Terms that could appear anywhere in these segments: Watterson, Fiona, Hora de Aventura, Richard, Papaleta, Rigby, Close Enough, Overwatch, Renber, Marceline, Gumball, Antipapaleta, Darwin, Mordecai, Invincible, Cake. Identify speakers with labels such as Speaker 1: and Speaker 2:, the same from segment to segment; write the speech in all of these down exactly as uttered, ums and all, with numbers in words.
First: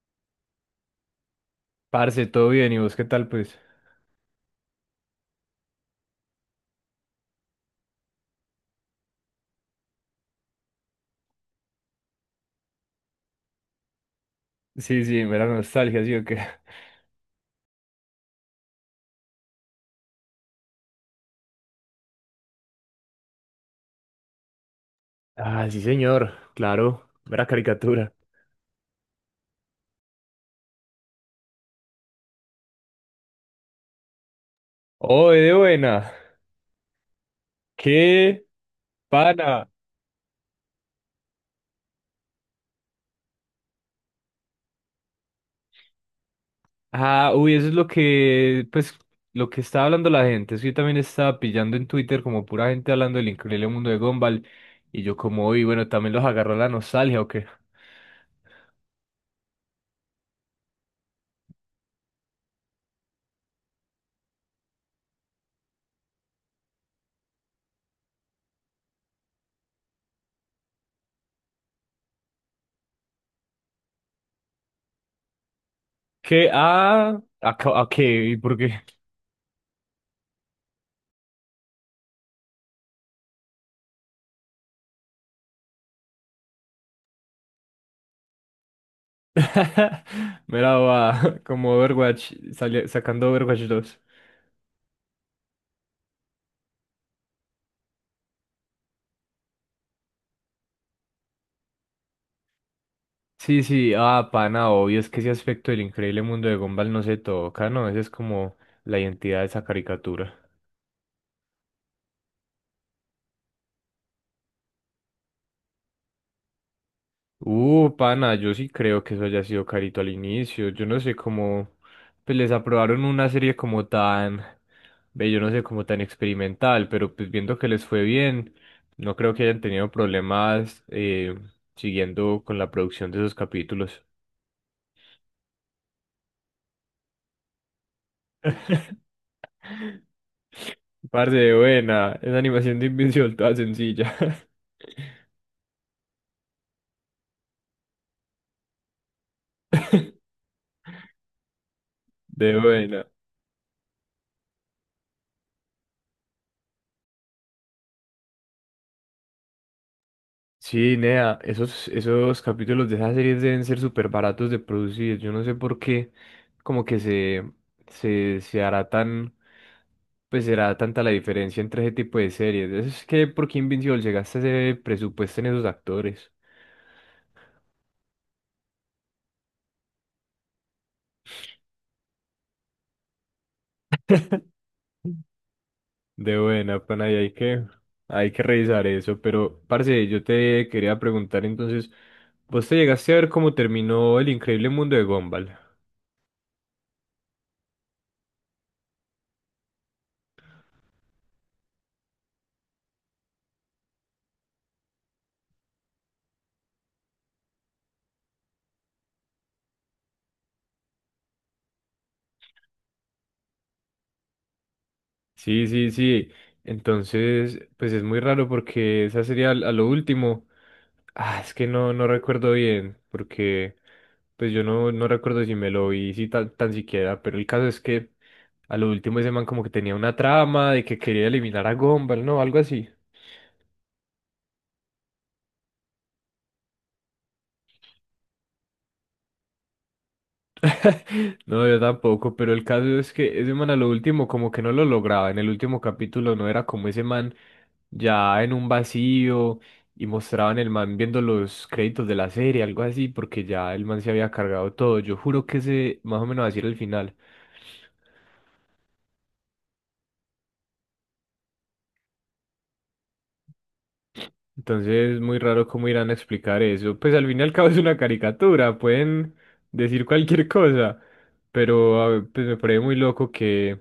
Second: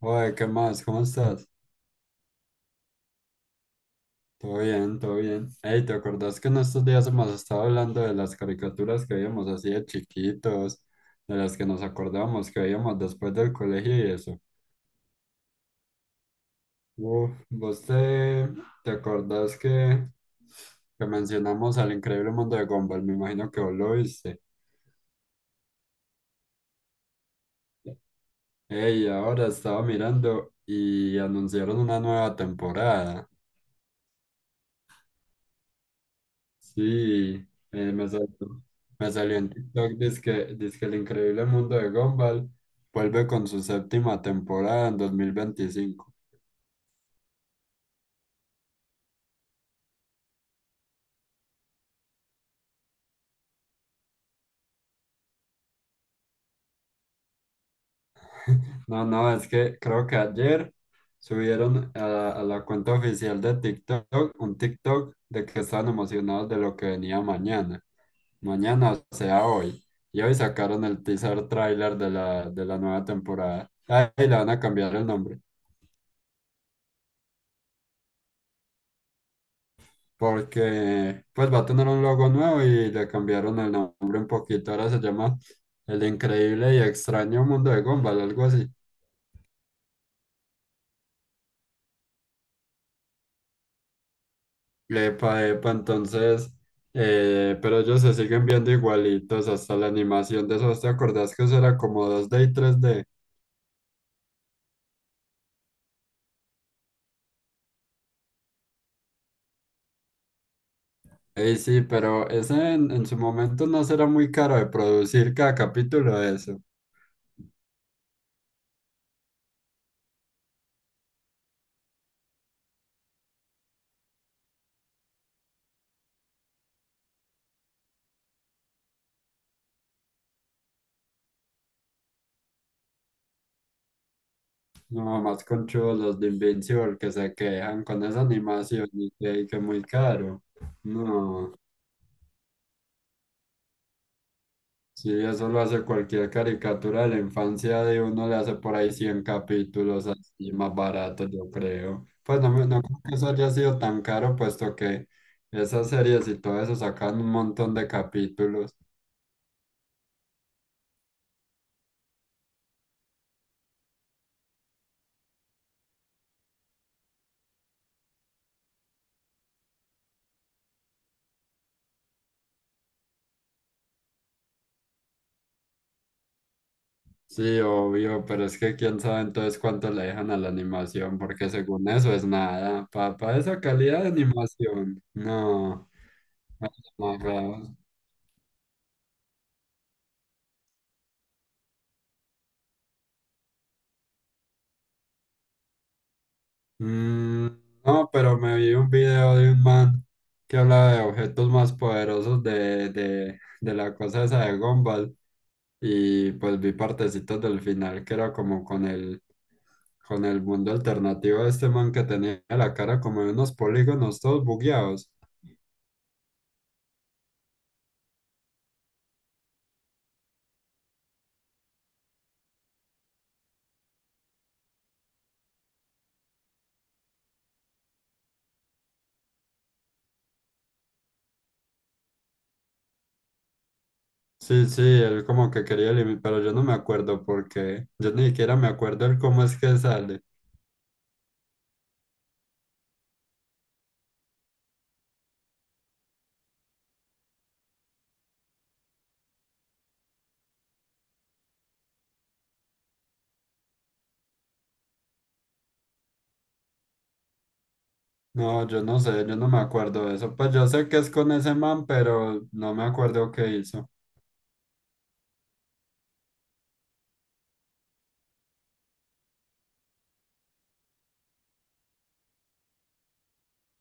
Speaker 1: Oye, ¿qué más? ¿Cómo estás?
Speaker 2: Parce, todo bien, ¿y vos qué tal, pues?
Speaker 1: Todo bien, todo bien. Hey, ¿te acordás que en estos días hemos estado hablando de las caricaturas que veíamos así de chiquitos, de las que nos acordamos que veíamos después del colegio y eso?
Speaker 2: Sí, sí, mera nostalgia, ¿sí o qué?
Speaker 1: Uf, ¿vos te, te acordás que, que mencionamos al Increíble Mundo de Gumball? Me imagino que vos lo viste.
Speaker 2: Ah, sí, señor, claro, mera caricatura.
Speaker 1: Hey, ahora estaba mirando y anunciaron una nueva temporada.
Speaker 2: ¡Oh, de buena!
Speaker 1: Sí, eh, me
Speaker 2: ¡Qué
Speaker 1: salió, me salió en
Speaker 2: pana!
Speaker 1: TikTok, dizque, que El Increíble Mundo de Gumball vuelve con su séptima temporada en dos mil veinticinco.
Speaker 2: Ah, uy, eso es lo que, pues, lo que estaba hablando la gente. Eso yo también estaba pillando en Twitter como pura gente hablando del increíble mundo de Gumball. Y yo como, uy, bueno, también los agarró la nostalgia, ¿o qué?
Speaker 1: No, no, es que creo que ayer subieron a, la a la cuenta oficial de TikTok un TikTok de que estaban emocionados de lo que venía mañana. Mañana, o sea, hoy. Y hoy sacaron el teaser trailer de la, de la nueva temporada. Ahí le van a cambiar el nombre.
Speaker 2: ¿Qué? Ah, ¿a, ca- a qué? ¿Y por qué?
Speaker 1: Porque pues va a tener un logo nuevo y le cambiaron el nombre un poquito, ahora se llama El Increíble y Extraño Mundo de Gumball, algo así.
Speaker 2: Mira, va, como Overwatch, sali- sacando Overwatch dos.
Speaker 1: Epa, epa, entonces, eh, pero ellos se siguen viendo igualitos hasta la animación de esos. ¿Te acordás que eso era como dos d y tres d?
Speaker 2: Sí, sí, ah, pana, obvio, es que ese aspecto del increíble mundo de Gumball no se toca, ¿no? Esa es como la identidad de esa caricatura.
Speaker 1: Ey, sí, pero ese en, en su momento no será muy caro de producir cada capítulo de eso.
Speaker 2: Uh, pana, yo sí creo que eso haya sido carito al inicio. Yo no sé cómo, pues les aprobaron una serie como tan, ve, yo no sé, como tan experimental, pero pues viendo que les fue bien, no creo que hayan tenido problemas eh, siguiendo con la producción de esos capítulos.
Speaker 1: No, más conchudos los de Invincible que se quejan con esa animación y que, y que muy caro.
Speaker 2: Par de
Speaker 1: No.
Speaker 2: buena, esa animación de Invincible toda sencilla.
Speaker 1: Sí, eso lo hace cualquier caricatura de la infancia de uno, le hace por ahí cien capítulos así más barato, yo creo. Pues no,
Speaker 2: De
Speaker 1: me- no creo
Speaker 2: buena.
Speaker 1: que eso haya sido tan caro, puesto que esas series y todo eso sacan un montón de capítulos.
Speaker 2: Sí, Nea, esos, esos capítulos de esas series deben ser súper baratos de producir. Yo no sé por qué, como que se, se, se hará tan, pues será tanta la diferencia entre ese tipo de series. Es que, ¿por qué Invincible llegaste a ese presupuesto en esos actores?
Speaker 1: Sí, obvio, pero es que quién sabe entonces cuánto le dejan a la animación, porque según eso es nada. Para esa calidad de animación, no,
Speaker 2: De buena, pana, y hay que,
Speaker 1: no.
Speaker 2: hay que revisar eso. Pero, parce, yo te quería preguntar entonces, ¿vos te llegaste a ver cómo terminó El Increíble Mundo de Gumball?
Speaker 1: Mm, no, pero me vi un video de un man que hablaba de objetos más poderosos de, de, de la cosa esa de Gumball y pues vi partecitos del final que era como con el, con el mundo alternativo de este man que tenía la cara como de unos polígonos todos bugueados.
Speaker 2: Sí, sí, sí. Entonces, pues es muy raro porque esa sería a lo último. Ah, es que no, no recuerdo bien, porque pues yo no, no recuerdo si me lo vi si tan, tan siquiera, pero el caso es que a lo último ese man como que tenía una trama de que quería eliminar a Gumball, ¿no? Algo así.
Speaker 1: Sí, sí, él como que quería eliminar, pero yo no me acuerdo porque yo ni siquiera me acuerdo el cómo es que sale.
Speaker 2: No, yo tampoco, pero el caso es que ese man a lo último como que no lo lograba. En el último capítulo no era como ese man ya en un vacío y mostraban el man viendo los créditos de la serie, algo así, porque ya el man se había cargado todo. Yo juro que ese más o menos así era el final.
Speaker 1: No, yo no sé, yo no me acuerdo de eso. Pues yo sé que es con ese man, pero no me acuerdo qué hizo.
Speaker 2: Entonces, muy raro cómo irán a explicar eso. Pues al fin y al cabo es una caricatura, pueden decir cualquier cosa, pero a ver, pues me parece muy loco que,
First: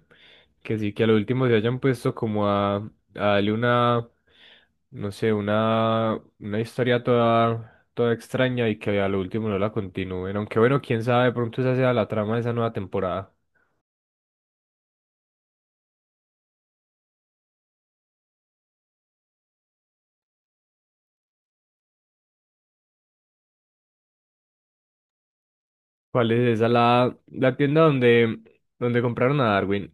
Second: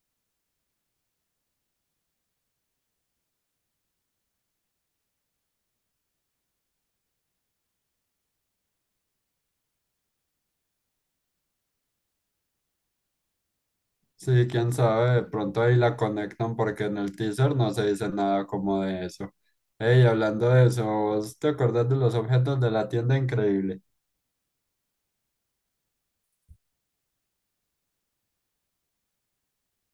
Speaker 2: que sí, que a lo último se hayan puesto como a, a darle una, no sé, una, una historia toda, toda extraña y que a lo último no la continúen. Aunque bueno, quién sabe, de pronto esa sea la trama de esa nueva temporada.
Speaker 1: Sí, quién sabe, de pronto ahí la conectan porque en el teaser no se dice nada como de eso. Ey, hablando de eso, ¿vos te acordás de los objetos de la tienda increíble?
Speaker 2: ¿Cuál es esa? La, la tienda donde, donde compraron a Darwin.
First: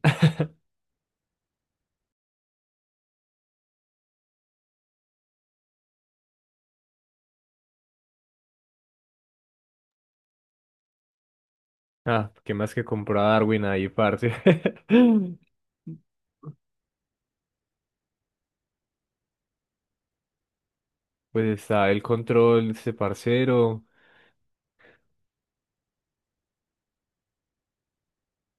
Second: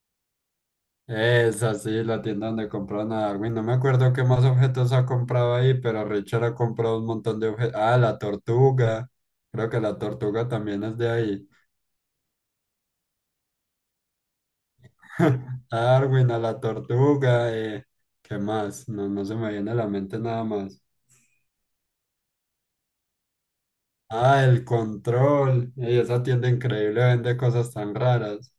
Speaker 1: Esa sí, la tienda donde compraron a Darwin. No me acuerdo qué más objetos ha comprado ahí, pero Richard ha comprado un montón de objetos. Ah, la tortuga. Creo que la tortuga también es de ahí.
Speaker 2: Ah, qué más que compró a Darwin ahí, parce.
Speaker 1: A Darwin, a la tortuga, eh, ¿qué más? No, no se me viene a la mente nada más.
Speaker 2: Pues está el control, este parcero.
Speaker 1: Ah, el control. Ey, esa tienda increíble vende cosas tan raras.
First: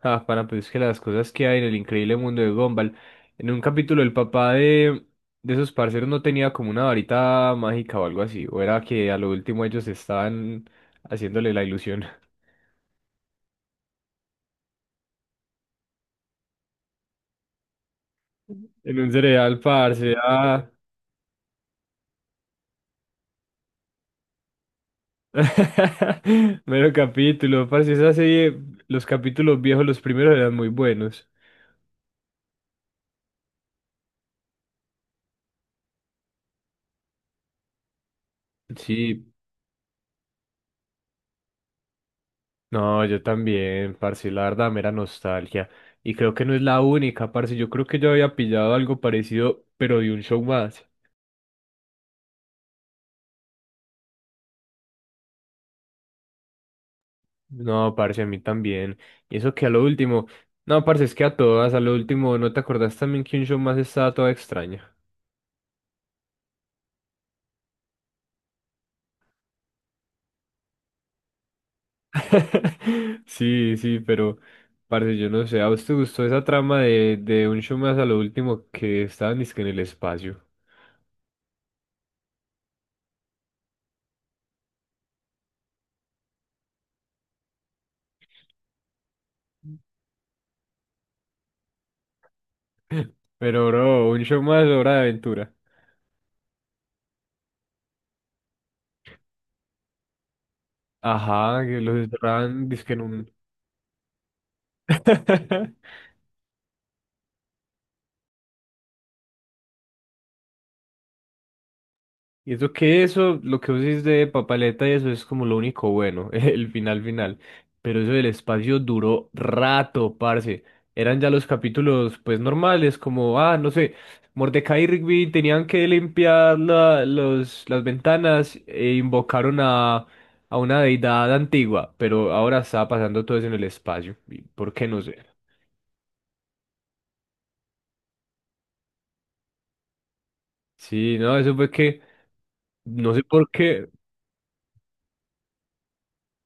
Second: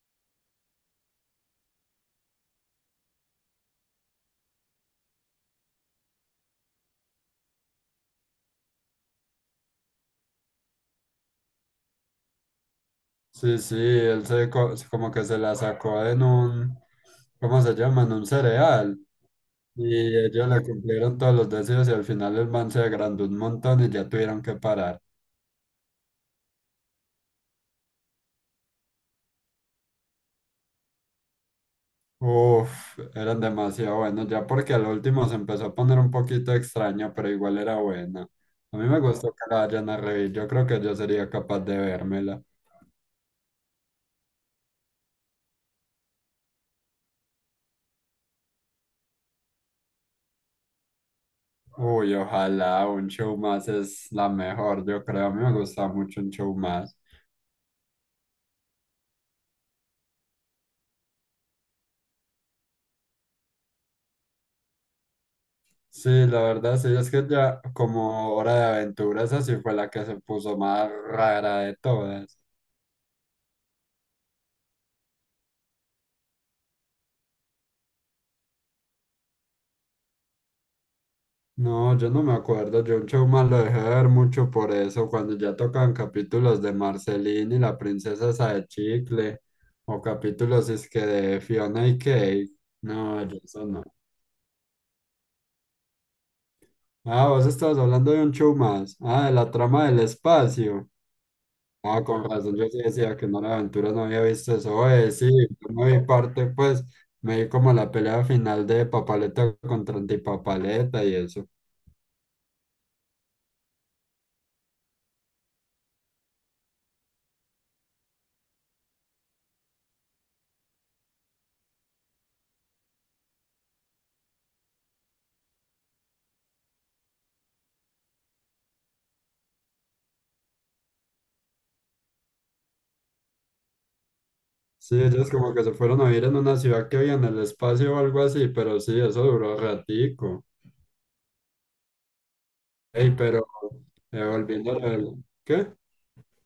Speaker 2: Ah, para pues es que las cosas que hay en el increíble mundo de Gumball. En un capítulo el papá de, de esos parceros no tenía como una varita mágica o algo así. O era que a lo último ellos estaban haciéndole la ilusión.
Speaker 1: Sí, sí, él se co- como que se la sacó en un, ¿cómo se llama? En un
Speaker 2: En
Speaker 1: cereal.
Speaker 2: un cereal, parce.
Speaker 1: Y ellos le
Speaker 2: Ah.
Speaker 1: cumplieron todos los deseos y al final el man se agrandó un montón y ya tuvieron que parar.
Speaker 2: Mero capítulo, parce. Esa serie, los capítulos viejos, los primeros eran muy buenos.
Speaker 1: Uf, eran demasiado buenos, ya porque al último se empezó a poner un poquito extraño, pero igual era buena. A mí me gustó
Speaker 2: Sí,
Speaker 1: que la hayan a reír, yo creo que yo sería capaz de vérmela.
Speaker 2: no, yo también, parce, la verdad, mera nostalgia. Y creo que no es la única, parce. Yo creo que yo había pillado algo parecido, pero de un show más.
Speaker 1: Uy, ojalá, un show más es la mejor, yo creo, a mí me gusta mucho un show más.
Speaker 2: No, parce, a mí también. Y eso que a lo último. No, parce, es que a todas, a lo último, ¿no te acordás también que un show más estaba toda extraña?
Speaker 1: Sí, la verdad, sí, es que ya como Hora de Aventura, esa sí fue la que se puso más rara de todas.
Speaker 2: Sí, sí, pero, parce, yo no sé. ¿A vos te gustó esa trama de, de, un show más a lo último que estaban dizque en el espacio?
Speaker 1: No, yo no me acuerdo. Yo un show más lo dejé de ver mucho por eso, cuando ya tocaban capítulos de Marceline y la princesa esa de chicle, o capítulos es que de Fiona y Cake. No, yo
Speaker 2: Pero,
Speaker 1: eso no.
Speaker 2: bro, un show más, hora de aventura.
Speaker 1: Ah, vos estabas hablando de un show más. Ah, de la trama del espacio.
Speaker 2: Ajá, que los
Speaker 1: Ah, con razón, yo
Speaker 2: encerraban,
Speaker 1: sí
Speaker 2: dizque en
Speaker 1: decía que
Speaker 2: un.
Speaker 1: no era aventura, no había visto eso. Oye, sí, yo no vi parte, pues, me vi como la pelea final de Papaleta contra Antipapaleta y eso.
Speaker 2: Y eso que eso, lo que vos decís de papaleta y eso es como lo único bueno, el final final. Pero eso del espacio duró rato, parce. Eran ya los capítulos pues normales, como, ah, no sé, Mordecai y Rigby tenían que limpiar la- los, las ventanas e invocaron a, a una deidad antigua, pero ahora está pasando todo eso en el espacio. ¿Y ¿por qué? No
Speaker 1: Sí,
Speaker 2: sé.
Speaker 1: ellos como que se fueron a vivir en una ciudad que había en el espacio o algo así, pero sí, eso duró ratico.
Speaker 2: Sí, no, eso fue que,
Speaker 1: Ey,
Speaker 2: no sé
Speaker 1: pero
Speaker 2: por qué.
Speaker 1: eh, volviendo al... ¿Qué?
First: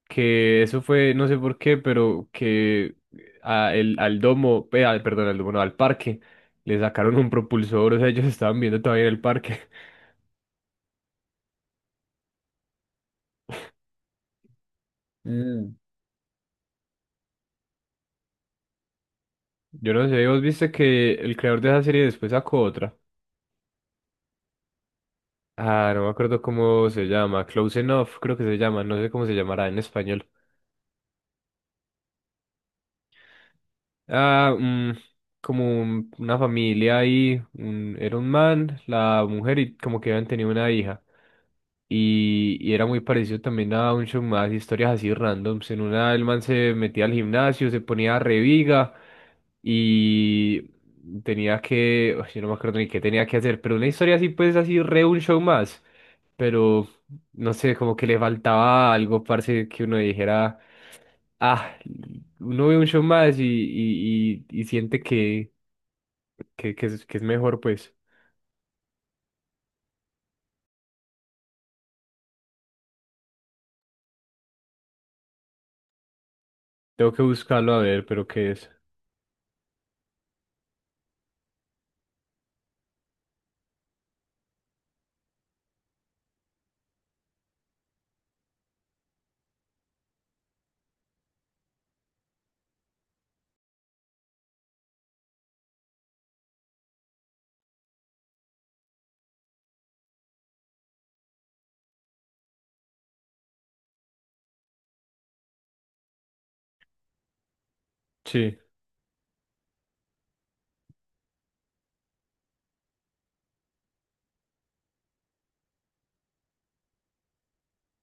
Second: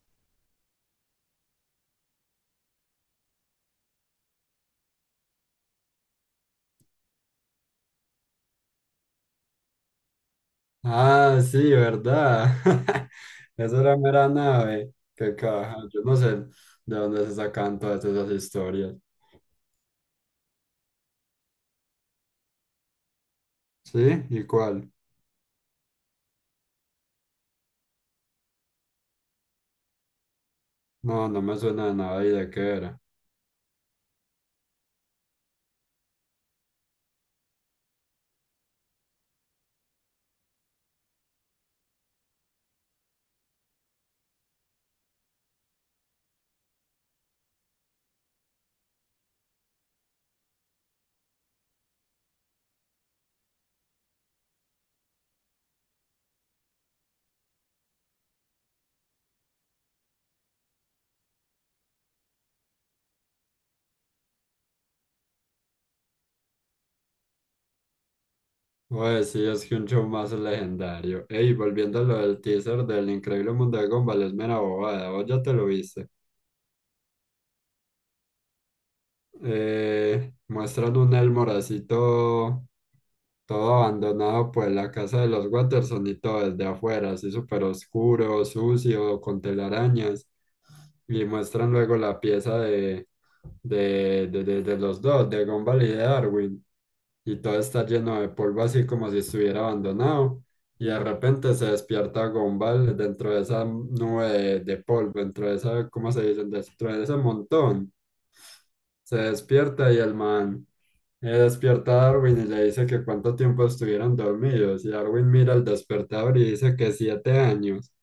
Speaker 2: Que eso fue, no sé por qué, pero que a el- al domo, eh, al- perdón, al domo, no, al parque, le sacaron un propulsor, o sea, ellos estaban viendo todavía en el parque.
Speaker 1: Ah, sí, ¿verdad? Eso era mera nave. Qué
Speaker 2: Mm.
Speaker 1: caja. Yo no sé de dónde se sacan todas esas historias.
Speaker 2: Yo no sé, vos viste que el creador de esa serie después sacó otra.
Speaker 1: ¿Sí? ¿Y cuál?
Speaker 2: Ah, no me acuerdo cómo se llama, Close Enough, creo que se llama, no sé cómo se llamará en español.
Speaker 1: No, no me suena de nada y de qué era.
Speaker 2: Ah, mm, como un- una familia ahí, un- era un man, la mujer y como que habían tenido una hija. Y, y era muy parecido también a un show más, historias así randoms. En una, el man se metía al gimnasio, se ponía reviga y tenía que, uy, yo no me acuerdo ni qué tenía que hacer, pero una historia así, pues así, re un show más. Pero no sé, como que le faltaba algo, parce, que uno dijera, ah, uno ve un show más y, y, y, y siente que, que, que es, que es mejor, pues.
Speaker 1: Pues sí, es que un show más legendario. Ey, volviendo a lo del teaser del Increíble Mundo de Gumball, es mera bobada. ¿Vos ya te lo viste?
Speaker 2: Tengo que buscarlo a ver, pero qué es.
Speaker 1: Eh, muestran un Elmoracito todo abandonado, pues la casa de los Watterson y todo desde afuera, así súper oscuro, sucio, con telarañas. Y muestran luego la pieza de, de, de, de- de los dos, de Gumball y de Darwin. Y todo está lleno de polvo, así como si estuviera abandonado. Y de repente se despierta Gumball dentro de esa nube de, de polvo, dentro de esa, ¿cómo se dice? Dentro de ese montón.
Speaker 2: Sí.
Speaker 1: Se despierta y el man eh, despierta a Darwin y le dice que cuánto tiempo estuvieron dormidos. Y Darwin mira el despertador y dice que siete años.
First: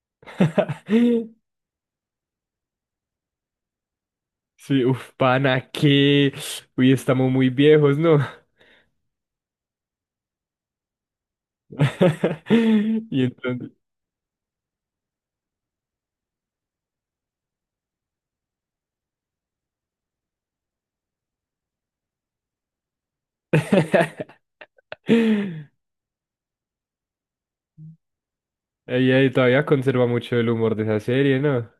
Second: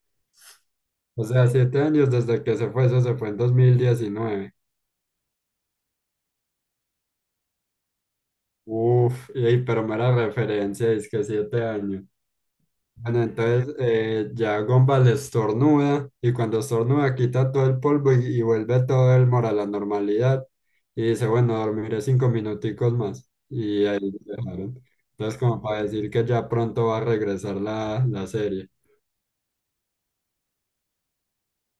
Speaker 1: O sea, siete años desde que se fue, eso se fue en dos mil diecinueve.
Speaker 2: Sí, uf, pana, que. Uy, estamos muy viejos, ¿no?
Speaker 1: Uf, y, pero mera referencia, es que siete años. Bueno,
Speaker 2: Y entonces.
Speaker 1: entonces eh, ya Gumball estornuda y cuando estornuda quita todo el polvo y, y vuelve todo el moro a la normalidad y dice, bueno, dormiré cinco minuticos más y ahí lo dejaron. Entonces como para decir que ya pronto va a regresar la, la serie.
Speaker 2: Ella todavía conserva mucho el humor de esa serie, ¿no?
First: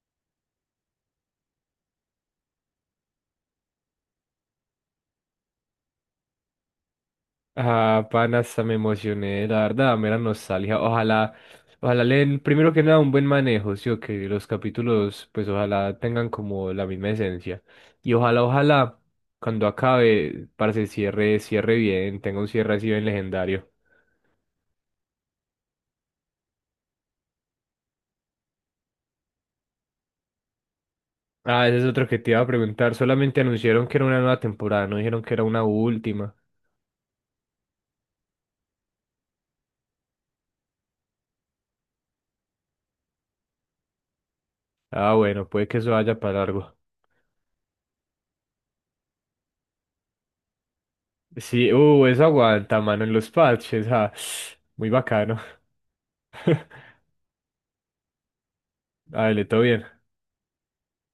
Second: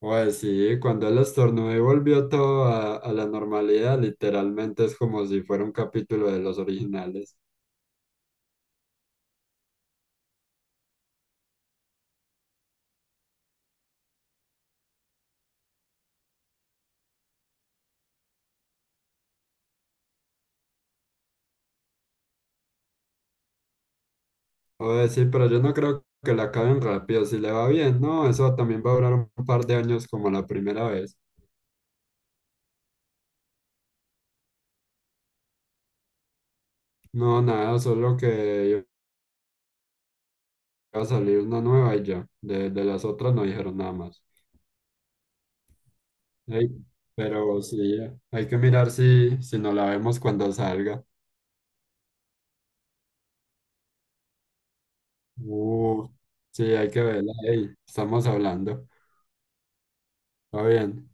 Speaker 1: Pues sí, cuando él estornudó y volvió todo a, a la normalidad, literalmente es como si fuera un capítulo de los originales.
Speaker 2: Ah, pana, hasta me emocioné, la verdad, mera nostalgia. Ojalá, ojalá le den, primero que nada, un buen manejo, sí, o que los capítulos, pues ojalá tengan como la misma esencia. Y ojalá, ojalá, cuando acabe, para se cierre, cierre bien, tenga un cierre así bien legendario.
Speaker 1: Pues sí, pero yo no creo que la acaben rápido, si le va bien, no, eso también va a durar un par de años como la primera vez.
Speaker 2: Ah, ese es otro que te iba a preguntar. Solamente anunciaron que era una nueva temporada, no dijeron que era una última.
Speaker 1: No, nada, solo que iba a salir una nueva y ya. De, de las otras no dijeron nada más.
Speaker 2: Ah, bueno, puede que eso vaya para
Speaker 1: Ey,
Speaker 2: largo.
Speaker 1: pero sí, hay que mirar si, si no la vemos cuando salga.
Speaker 2: Sí, uh, eso aguanta, mano, en los parches. Ah, muy bacano.
Speaker 1: Uh, sí, hay que verla. Ey, estamos hablando.
Speaker 2: Dale, todo bien.
Speaker 1: Está bien.